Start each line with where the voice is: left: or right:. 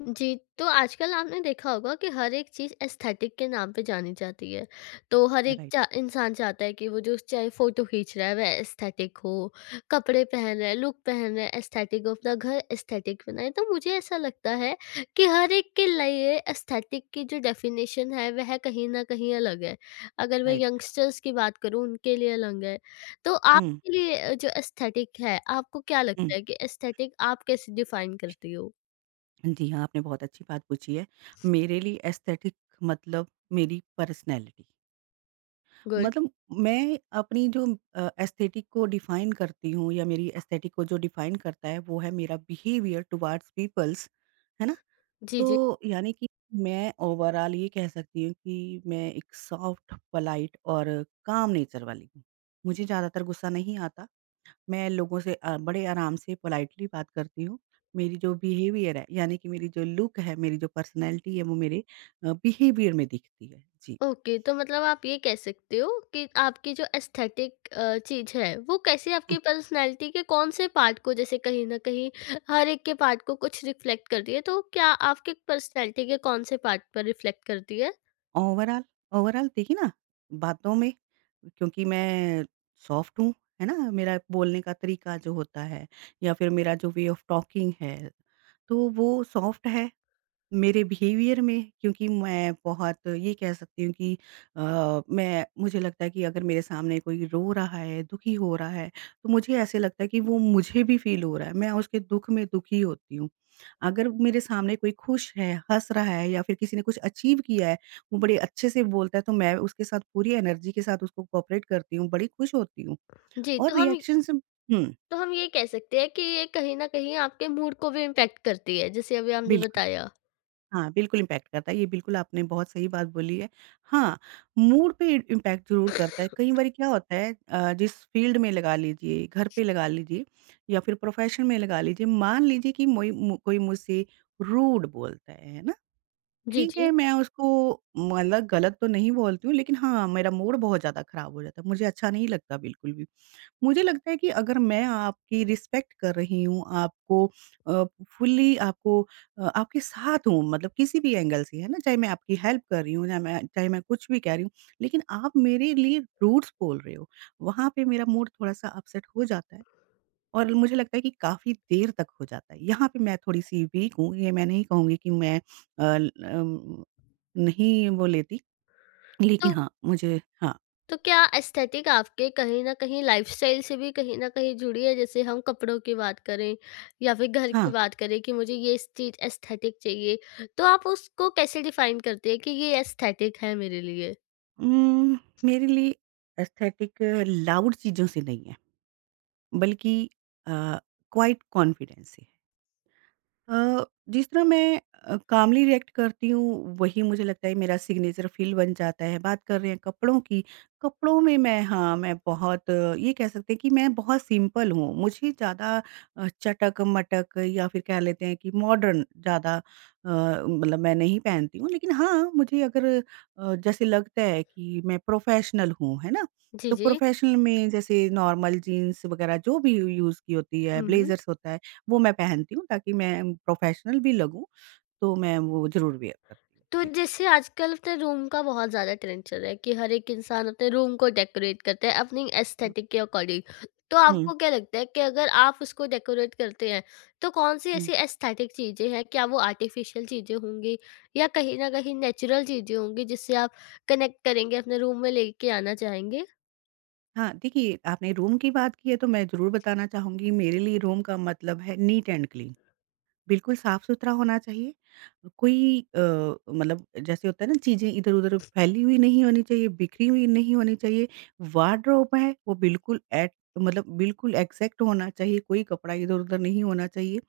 left: जी, तो आजकल आपने देखा होगा कि हर एक चीज़ एस्थेटिक के नाम पे जानी जाती है। तो हर एक
right: राइट,
left: चा इंसान चाहता है कि वो जो चाहे फ़ोटो खींच रहा है वह एस्थेटिक हो, कपड़े पहन रहा है, लुक पहन रहा है एस्थेटिक हो, अपना घर एस्थेटिक बनाए। तो मुझे ऐसा लगता है कि हर एक के लिए एस्थेटिक की जो डेफ़िनेशन है वह कहीं न कहीं अलग है। अगर मैं
right: राइट।
left: यंगस्टर्स की बात करूँ उनके लिए अलग है। तो
right: हुँ,
left: आपके लिए जो एस्थेटिक है आपको क्या
right: हुँ।
left: लगता है कि एस्थेटिक आप कैसे डिफ़ाइन करती हो?
right: जी हाँ, आपने बहुत अच्छी बात पूछी है। मेरे लिए एस्थेटिक मतलब मेरी पर्सनैलिटी।
left: गुड।
right: मतलब मैं अपनी जो एस्थेटिक को डिफाइन करती हूँ या मेरी एस्थेटिक को जो डिफाइन करता है वो है मेरा बिहेवियर टुवर्ड्स पीपल्स, है ना?
left: जी, जी।
right: तो यानी कि मैं ओवरऑल ये कह सकती हूँ कि मैं एक सॉफ्ट, पोलाइट और काम नेचर वाली हूँ। मुझे ज़्यादातर गुस्सा नहीं आता। मैं लोगों से बड़े आराम से पोलाइटली बात करती हूँ। मेरी जो बिहेवियर है यानी कि मेरी जो लुक है, मेरी जो पर्सनैलिटी है वो मेरे बिहेवियर में दिखती है। जी।
left: ओके, तो मतलब आप ये कह सकते हो कि आपकी जो एस्थेटिक चीज़ है, वो कैसे
right: हुँ,
left: आपकी पर्सनैलिटी के कौन-से पार्ट को जैसे कहीं न कहीं हर एक के पार्ट को कुछ रिफ्लेक्ट करती है, तो क्या आपकी पर्सनैलिटी के कौन-से पार्ट पर रिफ्लेक्ट करती है?
right: ओवरॉल ओवरॉल देखिए ना, बातों में, क्योंकि मैं सॉफ्ट हूँ, है ना? मेरा बोलने का तरीका जो होता है या फिर मेरा जो वे ऑफ टॉकिंग है, तो वो सॉफ्ट है। मेरे बिहेवियर में, क्योंकि मैं बहुत ये कह सकती हूँ कि अ, मैं मुझे लगता है कि अगर मेरे सामने कोई रो रहा है, दुखी हो रहा है, तो मुझे ऐसे लगता है कि वो मुझे भी फ़ील हो रहा है, मैं उसके दुःख में दुखी होती हूँ। अगर मेरे सामने कोई खुश है, हँस रहा है या फिर किसी ने कुछ अचीव किया है, वो बड़े अच्छे से बोलता है, तो मैं उसके साथ पूरी एनर्जी के साथ उसको कोऑपरेट करती हूँ, बड़ी खुश होती हूँ
left: जी, तो
right: और
left: हम
right: रिएक्शंस हुँ,
left: तो हम ये कह सकते हैं कि ये कहीं न कहीं आपके मूड को भी इम्पैक्ट करती है, जैसे अभी आपने
right: बिल्कुल।
left: बताया।
right: हाँ, बिल्कुल इम्पैक्ट करता है, ये बिल्कुल आपने बहुत सही बात बोली है। हाँ, मूड पे इ इम्पैक्ट ज़रूर करता है। कई बारी क्या होता है, जिस फ़ील्ड में लगा लीजिए, घर पे लगा लीजिए या फिर प्रोफ़ेशन में लगा लीजिए, मान लीजिए कि मोई मु कोई मुझसे रूड बोलता है ना?
left: जी,
right: ठीक है,
left: जी।
right: मैं उसको मतलब गलत तो नहीं बोलती हूँ, लेकिन हाँ, मेरा मूड बहुत ज़्यादा ख़राब हो जाता है, मुझे अच्छा नहीं लगता बिल्कुल भी। मुझे लगता है कि अगर मैं आपकी रिस्पेक्ट कर रही हूँ, आपको अ, फुल्ली आपको आपके साथ हूँ मतलब किसी भी एंगल से, है ना? चाहे मैं आपकी हेल्प कर रही हूँ या मैं चाहे मैं कुछ भी कह रही हूँ, लेकिन आप मेरे लिए रूड्स बोल रहे हो, वहाँ पे मेरा मूड थोड़ा-सा अपसेट हो जाता है और मुझे लगता है कि काफ़ी देर तक हो जाता है। यहाँ पे मैं थोड़ी-सी वीक हूँ, ये मैं नहीं कहूँगी कि मैं ल नहीं वो लेती, लेकिन
left: तो
right: हाँ, मुझे हाँ,
left: तो क्या एस्थेटिक आपके कहीं न कहीं लाइफ़स्टाइल से भी कहीं न कहीं जुड़ी है? जैसे हम कपड़ों की बात करें या फिर घर
right: हाँ।
left: की बात करें कि मुझे ये इस चीज़ एस्थेटिक चाहिए, तो आप उसको कैसे डिफ़ाइन करते हैं कि ये एस्थेटिक है मेरे लिए?
right: उम, मेरे लिए एस्थेटिक लाउड चीज़ों से नहीं है, बल्कि अ, क्वाइट कॉन्फिडेंस से। अ, जिस तरह मैं कामली रिएक्ट करती हूँ, वही मुझे लगता है मेरा सिग्नेचर फ़ील बन जाता है। बात कर रहे हैं कपड़ों की, कपड़ों में मैं हाँ, मैं बहुत ये कह सकते हैं कि मैं बहुत सिंपल हूँ। मुझे ज़्यादा चटक-मटक या फिर कह लेते हैं कि मॉडर्न ज़्यादा मतलब मैं नहीं पहनती हूँ। लेकिन हाँ, मुझे अगर जैसे लगता है कि मैं प्रोफ़ेशनल हूँ, है ना?
left: जी,
right: तो
left: जी।
right: प्रोफ़ेशनल में जैसे नॉर्मल जीन्स वग़ैरह जो भी यूज़ की होती है,
left: हुँ।
right: ब्लेज़र्स होता है। वो मैं पहनती हूँ ताकि मैं प्रोफेशनल भी लगूँ, तो मैं वो ज़रूर वियर करती हूँ।
left: तो
right: जी।
left: जैसे आजकल अपने रूम का बहुत ज़्यादा ट्रेंड चल रहा है कि हर एक इंसान अपने रूम को डेकोरेट करता है अपनी
right: हाँ।
left: एस्थेटिक के अकॉर्डिंग। तो
right: हुँ,
left: आपको क्या लगता है कि अगर आप उसको डेकोरेट करते हैं तो कौन-सी
right: हुँ।
left: ऐसी एस्थेटिक चीज़ें हैं? क्या वो आर्टिफिशियल चीज़ें होंगी या कहीं न कहीं नेचुरल चीज़ें होंगी जिससे आप कनेक्ट करेंगे अपने रूम में लेके आना चाहेंगे?
right: हाँ, देखिए आपने रूम की बात की है तो मैं ज़रूर बताना चाहूँगी, मेरे लिए रूम का मतलब है नीट एंड क्लीन। बिल्कुल साफ-सुथरा होना चाहिए। कोई मतलब जैसे होता है ना, चीज़ें इधर-उधर फैली हुई नहीं होनी चाहिए, बिखरी हुई नहीं होनी चाहिए। वार्डरोब है वो बिल्कुल एट मतलब बिल्कुल एग्ज़ैक्ट होना चाहिए, कोई कपड़ा इधर-उधर नहीं होना चाहिए।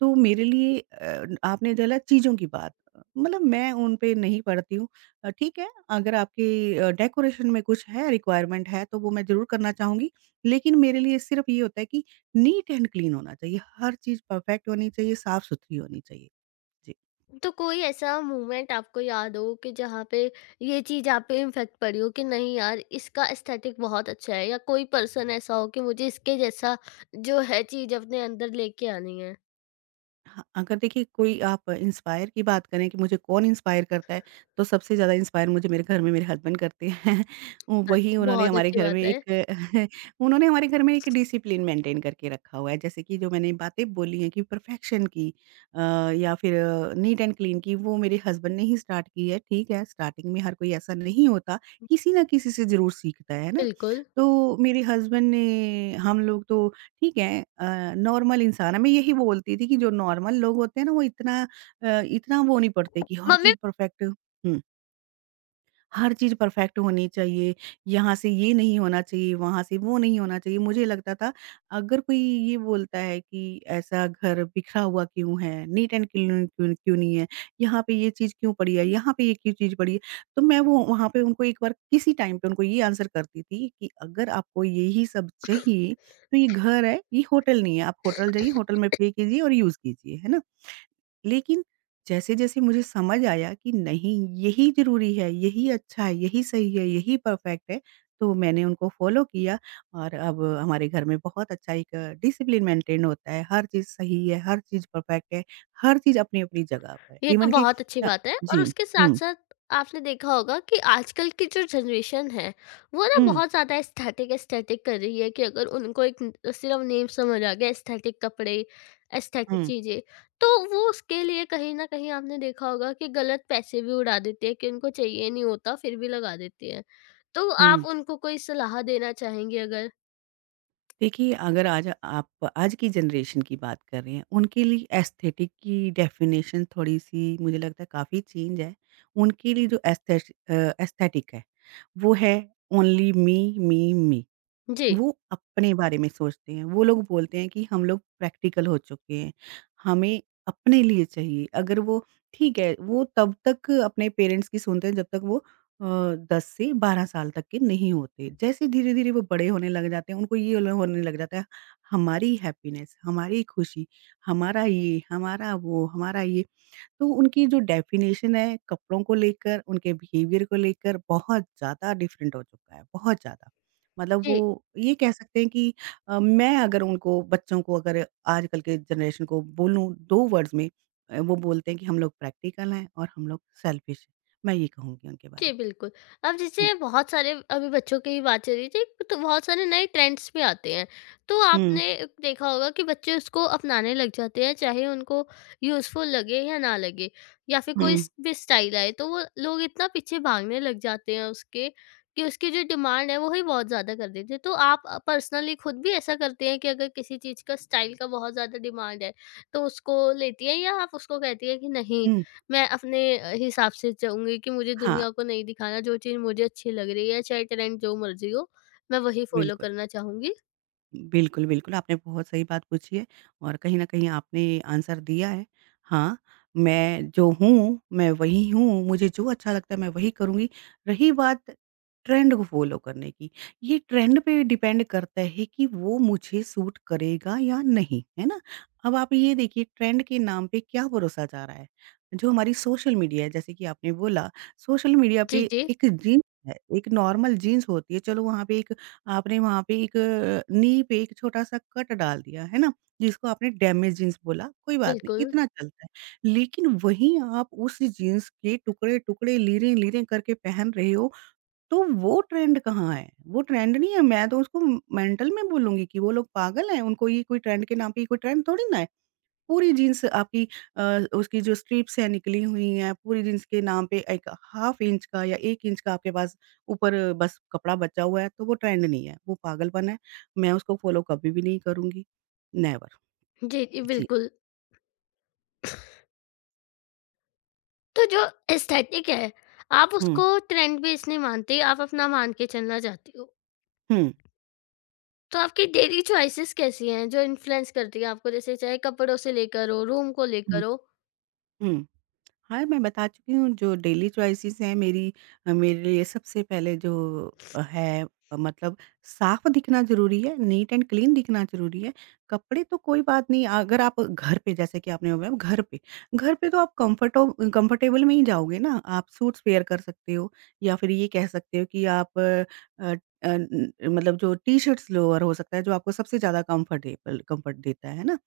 right: तो मेरे लिए, आपने डाला चीज़ों की बात, मतलब मैं उन पे नहीं पड़ती हूँ। ठीक है, अगर आपकी डेकोरेशन में कुछ है, रिक्वायरमेंट है, तो वो मैं ज़रूर करना चाहूँगी। लेकिन मेरे लिए सिर्फ़ ये होता है कि नीट एंड क्लीन होना चाहिए, हर चीज़ परफ़ेक्ट होनी चाहिए, साफ़-सुथरी होनी चाहिए। जी।
left: तो कोई ऐसा मोमेंट आपको याद हो कि जहाँ पे ये चीज़ आप पे इम्फेक्ट पड़ी हो कि नहीं यार इसका एस्थेटिक बहुत अच्छा है या कोई पर्सन ऐसा हो कि मुझे इसके जैसा जो है चीज़ अपने अंदर लेके आनी है
right: हाँ, अगर देखिए कोई आप इंस्पायर की बात करें कि मुझे कौन इंस्पायर करता है, तो सबसे ज़्यादा इंस्पायर मुझे मेरे घर में मेरे हस्बैंड करते हैं। वही
left: अच्छा।
right: उन्होंने
left: बहुत
right: हमारे
left: अच्छी
right: घर में
left: बात है।
right: एक उन्होंने हमारे घर में एक डिसिप्लिन मेंटेन करके रखा हुआ है। जैसे कि जो मैंने बातें बोली हैं कि परफेक्शन की, अ, या फिर नीट एंड क्लीन की, वो मेरे हस्बैंड ने ही स्टार्ट की है। ठीक है, स्टार्टिंग में हर कोई ऐसा नहीं होता, किसी न किसी से ज़रूर सीखता है ना?
left: बिल्कुल।
right: तो मेरे हस्बैंड ने, हम लोग तो ठीक है, नॉर्मल इंसान है, मैं यही बोलती थी कि जो नॉर्मल लोग होते हैं ना वो इतना इतना वो नहीं पड़ते कि हर
left: मम्मी।
right: चीज़ परफेक्ट हुँ। हर चीज़ परफ़ेक्ट होनी चाहिए, यहाँ से ये नहीं होना चाहिए, वहाँ से वो नहीं होना चाहिए। मुझे लगता था अगर कोई ये बोलता है कि ऐसा घर बिखरा हुआ क्यों है, नीट एंड क्लीन क्यून क्यों नहीं है, यहाँ पे ये चीज़ क्यों पड़ी है, यहाँ पे ये क्यों चीज़ पड़ी है। तो मैं वो वहाँ पे उनको एक बार किसी टाइम पे उनको ये आंसर करती थी कि अगर आपको यही सब चाहिए, तो ये घर है, ये होटल नहीं है। आप होटल जाइए, होटल में पे कीजिए और यूज़ कीजिए, है ना? लेकिन जैसे-जैसे मुझे समझ आया कि नहीं, यही ज़रूरी है, यही अच्छा है, यही सही है, यही परफ़ेक्ट है, तो मैंने उनको फ़ॉलो किया और अब हमारे घर में बहुत अच्छा एक डिसिप्लिन मेंटेन होता है, हर चीज़ सही है, हर चीज़ परफ़ेक्ट है, हर चीज़ अपनी-अपनी जगह पर है।
left: ये तो
right: इवन कि
left: बहुत अच्छी
right: अ,
left: बात है और
right: जी।
left: उसके साथ
right: हुँ।
left: साथ आपने देखा होगा कि आजकल की जो जनरेशन है वो ना
right: हुँ,
left: बहुत ज़्यादा एस्थेटिक एस्थेटिक कर रही है कि अगर उनको एक सिर्फ नेम समझ आ गया एस्थेटिक कपड़े एस्थेटिक
right: हुँ,
left: चीज़ें तो वो उसके लिए कहीं ना कहीं आपने देखा होगा कि गलत पैसे भी उड़ा देती है कि उनको चाहिए नहीं होता फिर भी लगा देती है तो
right: हुँ।
left: आप उनको कोई सलाह देना चाहेंगे अगर।
right: देखिए, अगर आज आप आज की जनरेशन की बात कर रहे हैं, उनके लिए एस्थेटिक की डेफ़िनेशन थोड़ी-सी मुझे लगता है काफ़ी चेंज है। उनके लिए जो एस्थेश एस्थेटिक है, वो है ओनली मी, मी, मी।
left: जी।
right: वो अपने बारे में सोचते हैं। वो लोग बोलते हैं कि हम लोग प्रैक्टिकल हो चुके हैं, हमें अपने लिए चाहिए। अगर वो ठीक है, वो तब तक अपने पेरेंट्स की सुनते हैं जब तक वो अ, 10 से 12 साल तक के नहीं होते। जैसे धीरे-धीरे वो बड़े होने लग जाते हैं, उनको ये ल होने लग जाता है हमारी हैप्पीनेस, हमारी खुशी, हमारा ये, हमारा वो, हमारा ये, तो उनकी जो डेफ़िनेशन है कपड़ों को लेकर, उनके बिहेवियर को लेकर बहुत ज़्यादा डिफ़रेंट हो चुका है, बहुत ज़्यादा। मतलब वो ये कह सकते हैं कि मैं अगर उनको बच्चों को, अगर आजकल के जनरेशन को बोलूँ 2 वर्ड्स में, वो बोलते हैं कि हम लोग प्रैक्टिकल हैं और हम लोग सेल्फ़िश हैं। मैं ये कहूँगी उनके बारे
left: जी,
right: में।
left: बिल्कुल। अब
right: हुँ।
left: जैसे बहुत सारे अभी बच्चों की ही बात चल रही थी, तो बहुत सारे नए ट्रेंड्स भी आते हैं। तो
right: हुँ,
left: आपने देखा होगा कि बच्चे उसको अपनाने लग जाते हैं, चाहे उनको यूज़फुल लगे या ना लगे या फिर
right: हुँ,
left: कोई स भी स्टाइल आए, तो वो लोग इतना पीछे भागने लग जाते हैं उसके कि उसकी जो डिमांड है, वो ही बहुत ज़्यादा कर देते हैं। तो आप पर्सनली खुद भी ऐसा करते हैं कि अगर किसी चीज़ का स्टाइल का बहुत ज़्यादा डिमांड है, तो उसको लेती हैं या आप उसको कहती हैं कि नहीं?
right: हुँ।
left: मैं अपने हिसाब से चलूँगी कि मुझे
right: हाँ,
left: दुनिया को नहीं दिखाना, जो चीज़ मुझे अच्छी लग रही है, चाहे ट्रेंड जो मर्ज़ी हो, मैं वही फ़ॉलो
right: बिल्कुल।
left: करना चाहूँगी।
right: बिल्कुल, बिल्कुल, आपने बहुत सही बात पूछी है और कहीं न कहीं आपने आंसर दिया है। हाँ, मैं जो हूँ, मैं वही हूँ, मुझे जो अच्छा लगता है मैं वही करूँगी। रही बात ट्रेंड को फ़ॉलो करने की, ये ट्रेंड पे डिपेंड करता है कि वो मुझे सूट करेगा या नहीं, है ना? अब आप ये देखिए, ट्रेंड के नाम पे क्या परोसा जा रहा है? जो हमारी सोशल मीडिया है जैसे कि आपने बोला, सोशल मीडिया
left: जी,
right: पे
left: जी।
right: एक जीन्स है, एक नॉर्मल जीन्स होती है, चलो वहाँ पे एक आपने वहाँ पे एक नी पे एक छोटा-सा कट डाल दिया, है ना? जिसको आपने डैमेज जीन्स बोला, कोई बात नहीं,
left: बिल्कुल।
right: इतना चलता है। लेकिन वहीं आप उस जीन्स के टुकड़े-टुकड़े, लीरें-लीरें करके पहन रहे हो, तो वो ट्रेंड कहाँ है? वो ट्रेंड नहीं है, मैं तो उसको मेंटल में बोलूँगी कि वो लोग पागल हैं, उनको ये कोई ट्रेंड के नाम पे ये कोई ट्रेंड थोड़ी ना है। पूरी जीन्स आपकी अ, उसकी जो स्ट्रिप्स हैं निकली हुई हैं, पूरी जीन्स के नाम पे एक हाफ़ इंच का या 1 इंच का आपके पास ऊपर बस कपड़ा बचा हुआ है, तो वो ट्रेंड नहीं है, वो पागलपन है। मैं उसको फ़ॉलो कभी भी नहीं करूँगी, नेवर।
left: जी, जी,
right: जी।
left: बिल्कुल। तो जो एस्थेटिक है, आप
right: हुँ,
left: उसको ट्रेंड बेस नहीं मानती, आप अपना मान के चलना चाहती हो।
right: हुँ,
left: तो आपकी डेली चॉइसेस कैसी हैं, जो इन्फ्लुएंस करती हैं आपको? जैसे चाहे कपड़ों से लेकर हो, रूम को
right: हुँ,
left: लेकर हो?
right: हुँ। हाँ, मैं बता चुकी हूँ जो डेली चॉइसेस हैं मेरी। मेरे लिए सबसे पहले जो अ, है मतलब साफ दिखना ज़रूरी है, नीट एंड क्लीन दिखना ज़रूरी है। कपड़े तो कोई बात नहीं, अगर आप घर पे, जैसे कि आपने बताया घर पे तो आप कम्फर्टो कम्फर्टेबल में ही जाओगे ना, आप सूट्स वेयर कर सकते हो या फिर ये कह सकते हो कि आप अ अ, अ, न मतलब जो टी-शर्ट्स लोअर हो सकता है जो आपको सबसे ज़्यादा कम्फर्ट देता है ना?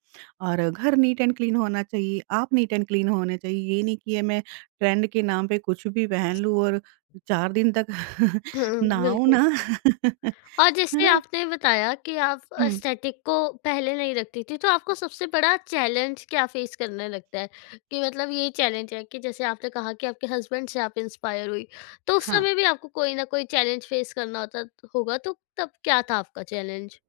right: और घर नीट एंड क्लीन होना चाहिए, आप नीट एंड क्लीन होने चाहिए। ये नहीं कि ये मैं ट्रेंड के नाम पे कुछ भी पहन लूँ और 4 दिन तक
left: हुँ,
right: नहाऊँ
left: बिल्कुल।
right: ना। है
left: और जैसे
right: ना?
left: आपने बताया कि आप
right: हुँ,
left: एस्थेटिक को पहले नहीं रखती थी, तो आपको सबसे बड़ा चैलेंज क्या फ़ेस करने लगता है? कि मतलब ये चैलेंज है कि जैसे आपने कहा कि आपके हस्बैंड से आप इंस्पायर हुई, तो उस
right: हाँ।
left: समय भी आपको कोई ना कोई चैलेंज फ़ेस करना होता होगा, तो तब क्या था आपका चैलेंज?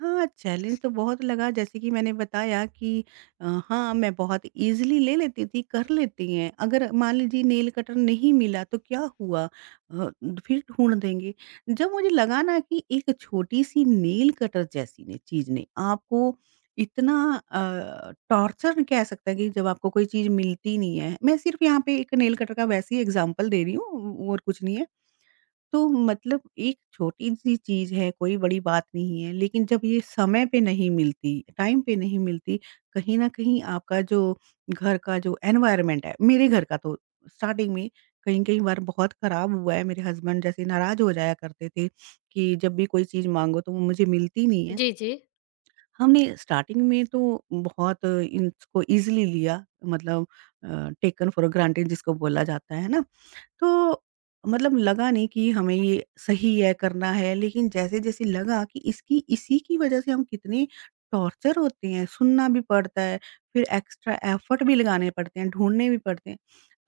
right: हाँ, चैलेंज तो बहुत लगा, जैसे कि मैंने बताया कि हाँ, मैं बहुत ईज़िली ले लेती थी, कर लेती हैं। अगर मान लीजिए नेल कटर नहीं मिला तो क्या हुआ? फिर ढूँढ देंगे। जब मुझे लगा ना कि एक छोटी-सी नेल कटर जैसी ने चीज़ ने आपको इतना टॉर्चर कह सकते हैं कि जब आपको कोई चीज़ मिलती नहीं है। मैं सिर्फ़ यहाँ पे एक नेल कटर का वैसे ही एग्ज़ाम्पल दे रही हूँ और कुछ नहीं है। तो मतलब एक छोटी-सी चीज़ है, कोई बड़ी बात नहीं है, लेकिन जब ये समय पे नहीं मिलती, टाइम पे नहीं मिलती, कहीं न कहीं आपका जो घर का जो एनवायरनमेंट है मेरे घर का तो स्टार्टिंग में कहीं-कहीं बार बहुत खराब हुआ है, मेरे हस्बैंड जैसे नाराज़ हो जाया करते थे कि जब भी कोई चीज़ माँगो तो वो मुझे मिलती नहीं है।
left: जी, जी।
right: हमने स्टार्टिंग में तो बहुत इसको ईज़िली लिया मतलब अ, टेकन फॉर ग्रांटेड जिसको बोला जाता है ना? तो मतलब लगा नहीं कि हमें ये सही है, करना है, लेकिन जैसे-जैसे लगा कि इसकी इसी की वज़ह से हम कितने टॉर्चर होते हैं, सुनना भी पड़ता है, फिर एक्स्ट्रा एफ़र्ट भी लगाने पड़ते हैं, ढूँढने भी पड़ते हैं।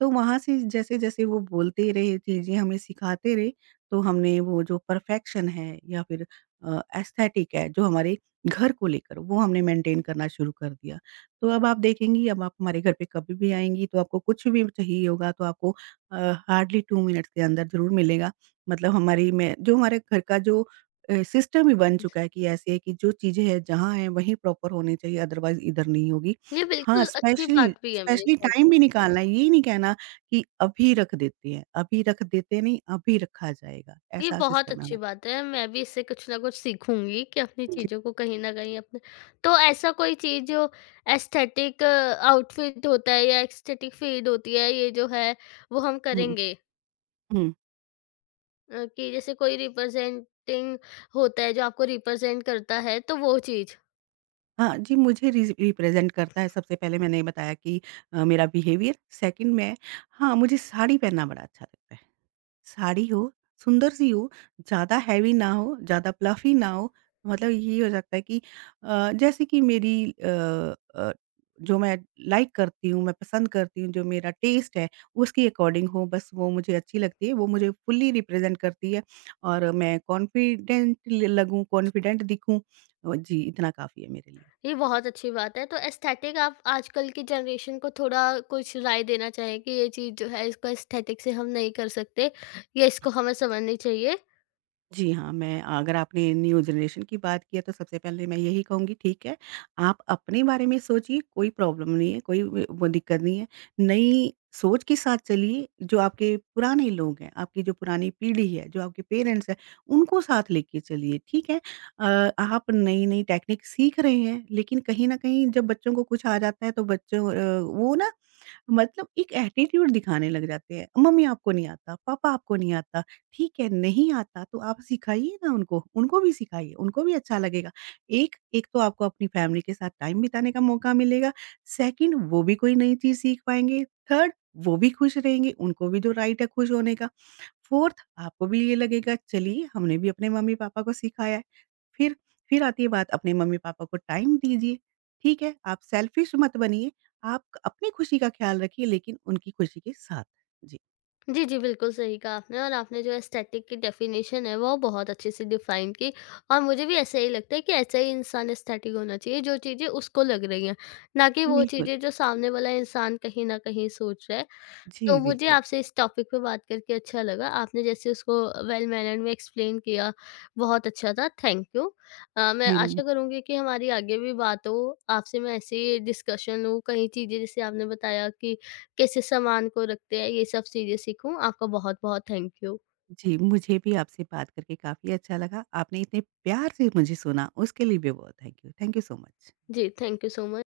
right: तो वहाँ से जैसे-जैसे वो बोलते रहे, चीज़ें हमें सिखाते रहे, तो हमने वो जो परफ़ेक्शन है या फिर एस्थेटिक है, जो हमारे घर को लेकर, वो हमने मेंटेन करना शुरू कर दिया। तो अब आप देखेंगी, अब आप हमारे घर पे कभी भी आएँगी, तो आपको कुछ भी चाहिए होगा, तो आपको अ, हार्डली 2 मिनट्स के अंदर ज़रूर मिलेगा। मतलब हमारी मैं जो हमारे घर का जो सिस्टम ही बन चुका है कि ऐसे है कि जो चीज़ें हैं जहाँ हैं वहीं प्रॉपर होनी चाहिए अदरवाइज़ इधर नहीं होगी।
left: ये
right: हाँ,
left: बिल्कुल अच्छी
right: स्पेशली
left: बात भी है मेरे
right: स्पेशली
left: ख्याल।
right: टाइम भी निकालना है, ये नहीं कहना कि अभी रख देते हैं, अभी रख देते हैं, नहीं, अभी रखा जाएगा,
left: ये
right: ऐसा
left: बहुत
right: सिस्टम है
left: अच्छी
right: हमारा।
left: बात है। मैं भी इससे कुछ न कुछ सीखूँगी कि अपनी चीज़ों को कहीं न कहीं अपने। तो ऐसा कोई चीज़ जो एस्थेटिक आउटफिट होता है या एस्थेटिक फ़ीड होती है, ये जो है वो हम
right: हुँ,
left: करेंगे
right: हुँ।
left: कि जैसे कोई रिप्रेज़ेंटिंग होता है जो आपको रिप्रेज़ेंट करता है, तो वो चीज़।
right: हाँ जी, मुझे रिज़ रिप्रेज़ेंट करता है सबसे पहले मैंने बताया कि मेरा बिहेवियर, 2nd मैं। हाँ, मुझे साड़ी पहनना बड़ा अच्छा लगता है। साड़ी हो, सुंदर सी हो, ज़्यादा हेवी ना हो, ज़्यादा फ्लफ़ी ना हो, मतलब ये हो सकता है कि जैसे कि जो मैं लाइक करती हूँ, मैं पसंद करती हूँ, जो मेरा टेस्ट है, उसके अकॉर्डिंग हो, बस वो मुझे अच्छी लगती है, वो मुझे फुल्ली रिप्रेज़ेंट करती है और मैं कॉन्फिडेंट ल लगूँ, कॉन्फिडेंट दिखूँ। जी, इतना काफ़ी है मेरे लिए।
left: ये बहुत अच्छी बात है। तो एस्थेटिक आप आजकल की जनरेशन को थोड़ा कुछ राय देना चाहें कि ये चीज़ जो है इसको एस्थेटिक से हम नहीं कर सकते या इसको हमें समझनी चाहिए?
right: जी हाँ, मैं अगर आपने न्यू जनरेशन की बात की है, तो सबसे पहले मैं यही कहूँगी ठीक है, आप अपने बारे में सोचिए, कोई प्रॉब्लम नहीं है, कोई व वो दिक्कत नहीं है। नई सोच के साथ चलिए, जो आपके पुराने लोग हैं, आपकी जो पुरानी पीढ़ी है, जो आपके पेरेंट्स हैं, उनको साथ लेके चलिए, ठीक है? आप नई-नई टेक्निक सीख रहे हैं, लेकिन कहीं न कहीं जब बच्चों को कुछ आ जाता है, तो वो ना मतलब एक एटीट्यूड दिखाने लग जाते हैं, मम्मी आपको नहीं आता, पापा आपको नहीं आता, ठीक है नहीं आता तो आप सिखाइए ना उनको, उनको भी सिखाइए, उनको भी अच्छा लगेगा। एक एक तो आपको अपनी फैमिली के साथ टाइम बिताने का मौका मिलेगा, सेकंड वो भी कोई नई चीज़ सीख पाएँगे, थर्ड वो भी खुश रहेंगे, उनको भी जो राइट है खुश होने का। 4th आपको भी ये लगेगा चलिए हमने भी अपने मम्मी-पापा को सिखाया है। फिर फिर आती है बात अपने मम्मी-पापा को टाइम दीजिए, ठीक है? आप सेल्फिश मत बनिए, आप अपनी खुशी का ख़्याल रखिए लेकिन उनकी खुशी के साथ। जी।
left: जी, जी, बिल्कुल सही कहा आपने और आपने जो एस्थेटिक की डेफ़िनेशन है वो बहुत अच्छे से डिफ़ाइन की और मुझे भी ऐसा ही लगता है कि ऐसा ही इंसान एस्थेटिक होना चाहिए जो चीज़ें उसको लग रही हैं, ना कि
right: जी,
left: वो
right: बिल्कुल।
left: चीज़ें जो सामने वाला इंसान कहीं न कहीं सोच रहा है।
right: जी,
left: तो मुझे
right: बिल्कुल।
left: आपसे इस टॉपिक पे बात करके अच्छा लगा। आपने जैसे उसको वेल मैनर्ड में एक्सप्लेन किया, बहुत अच्छा था, थैंक यू। मैं
right: जी, म
left: आशा करूँगी कि हमारी आगे भी बात हो, आपसे मैं ऐसे ही डिस्कशन हो, कई चीज़ें जैसे आपने बताया कि कैसे सामान को रखते हैं, ये सब चीज़ें सीखूँ। आपका बहुत-बहुत थैंक यू।
right: जी, मुझे भी आपसे बात करके काफ़ी अच्छा लगा। आपने इतने प्यार से मुझे सुना उसके लिए भी बहुत thank you. Thank you so much.
left: जी, थैंक यू सो मच।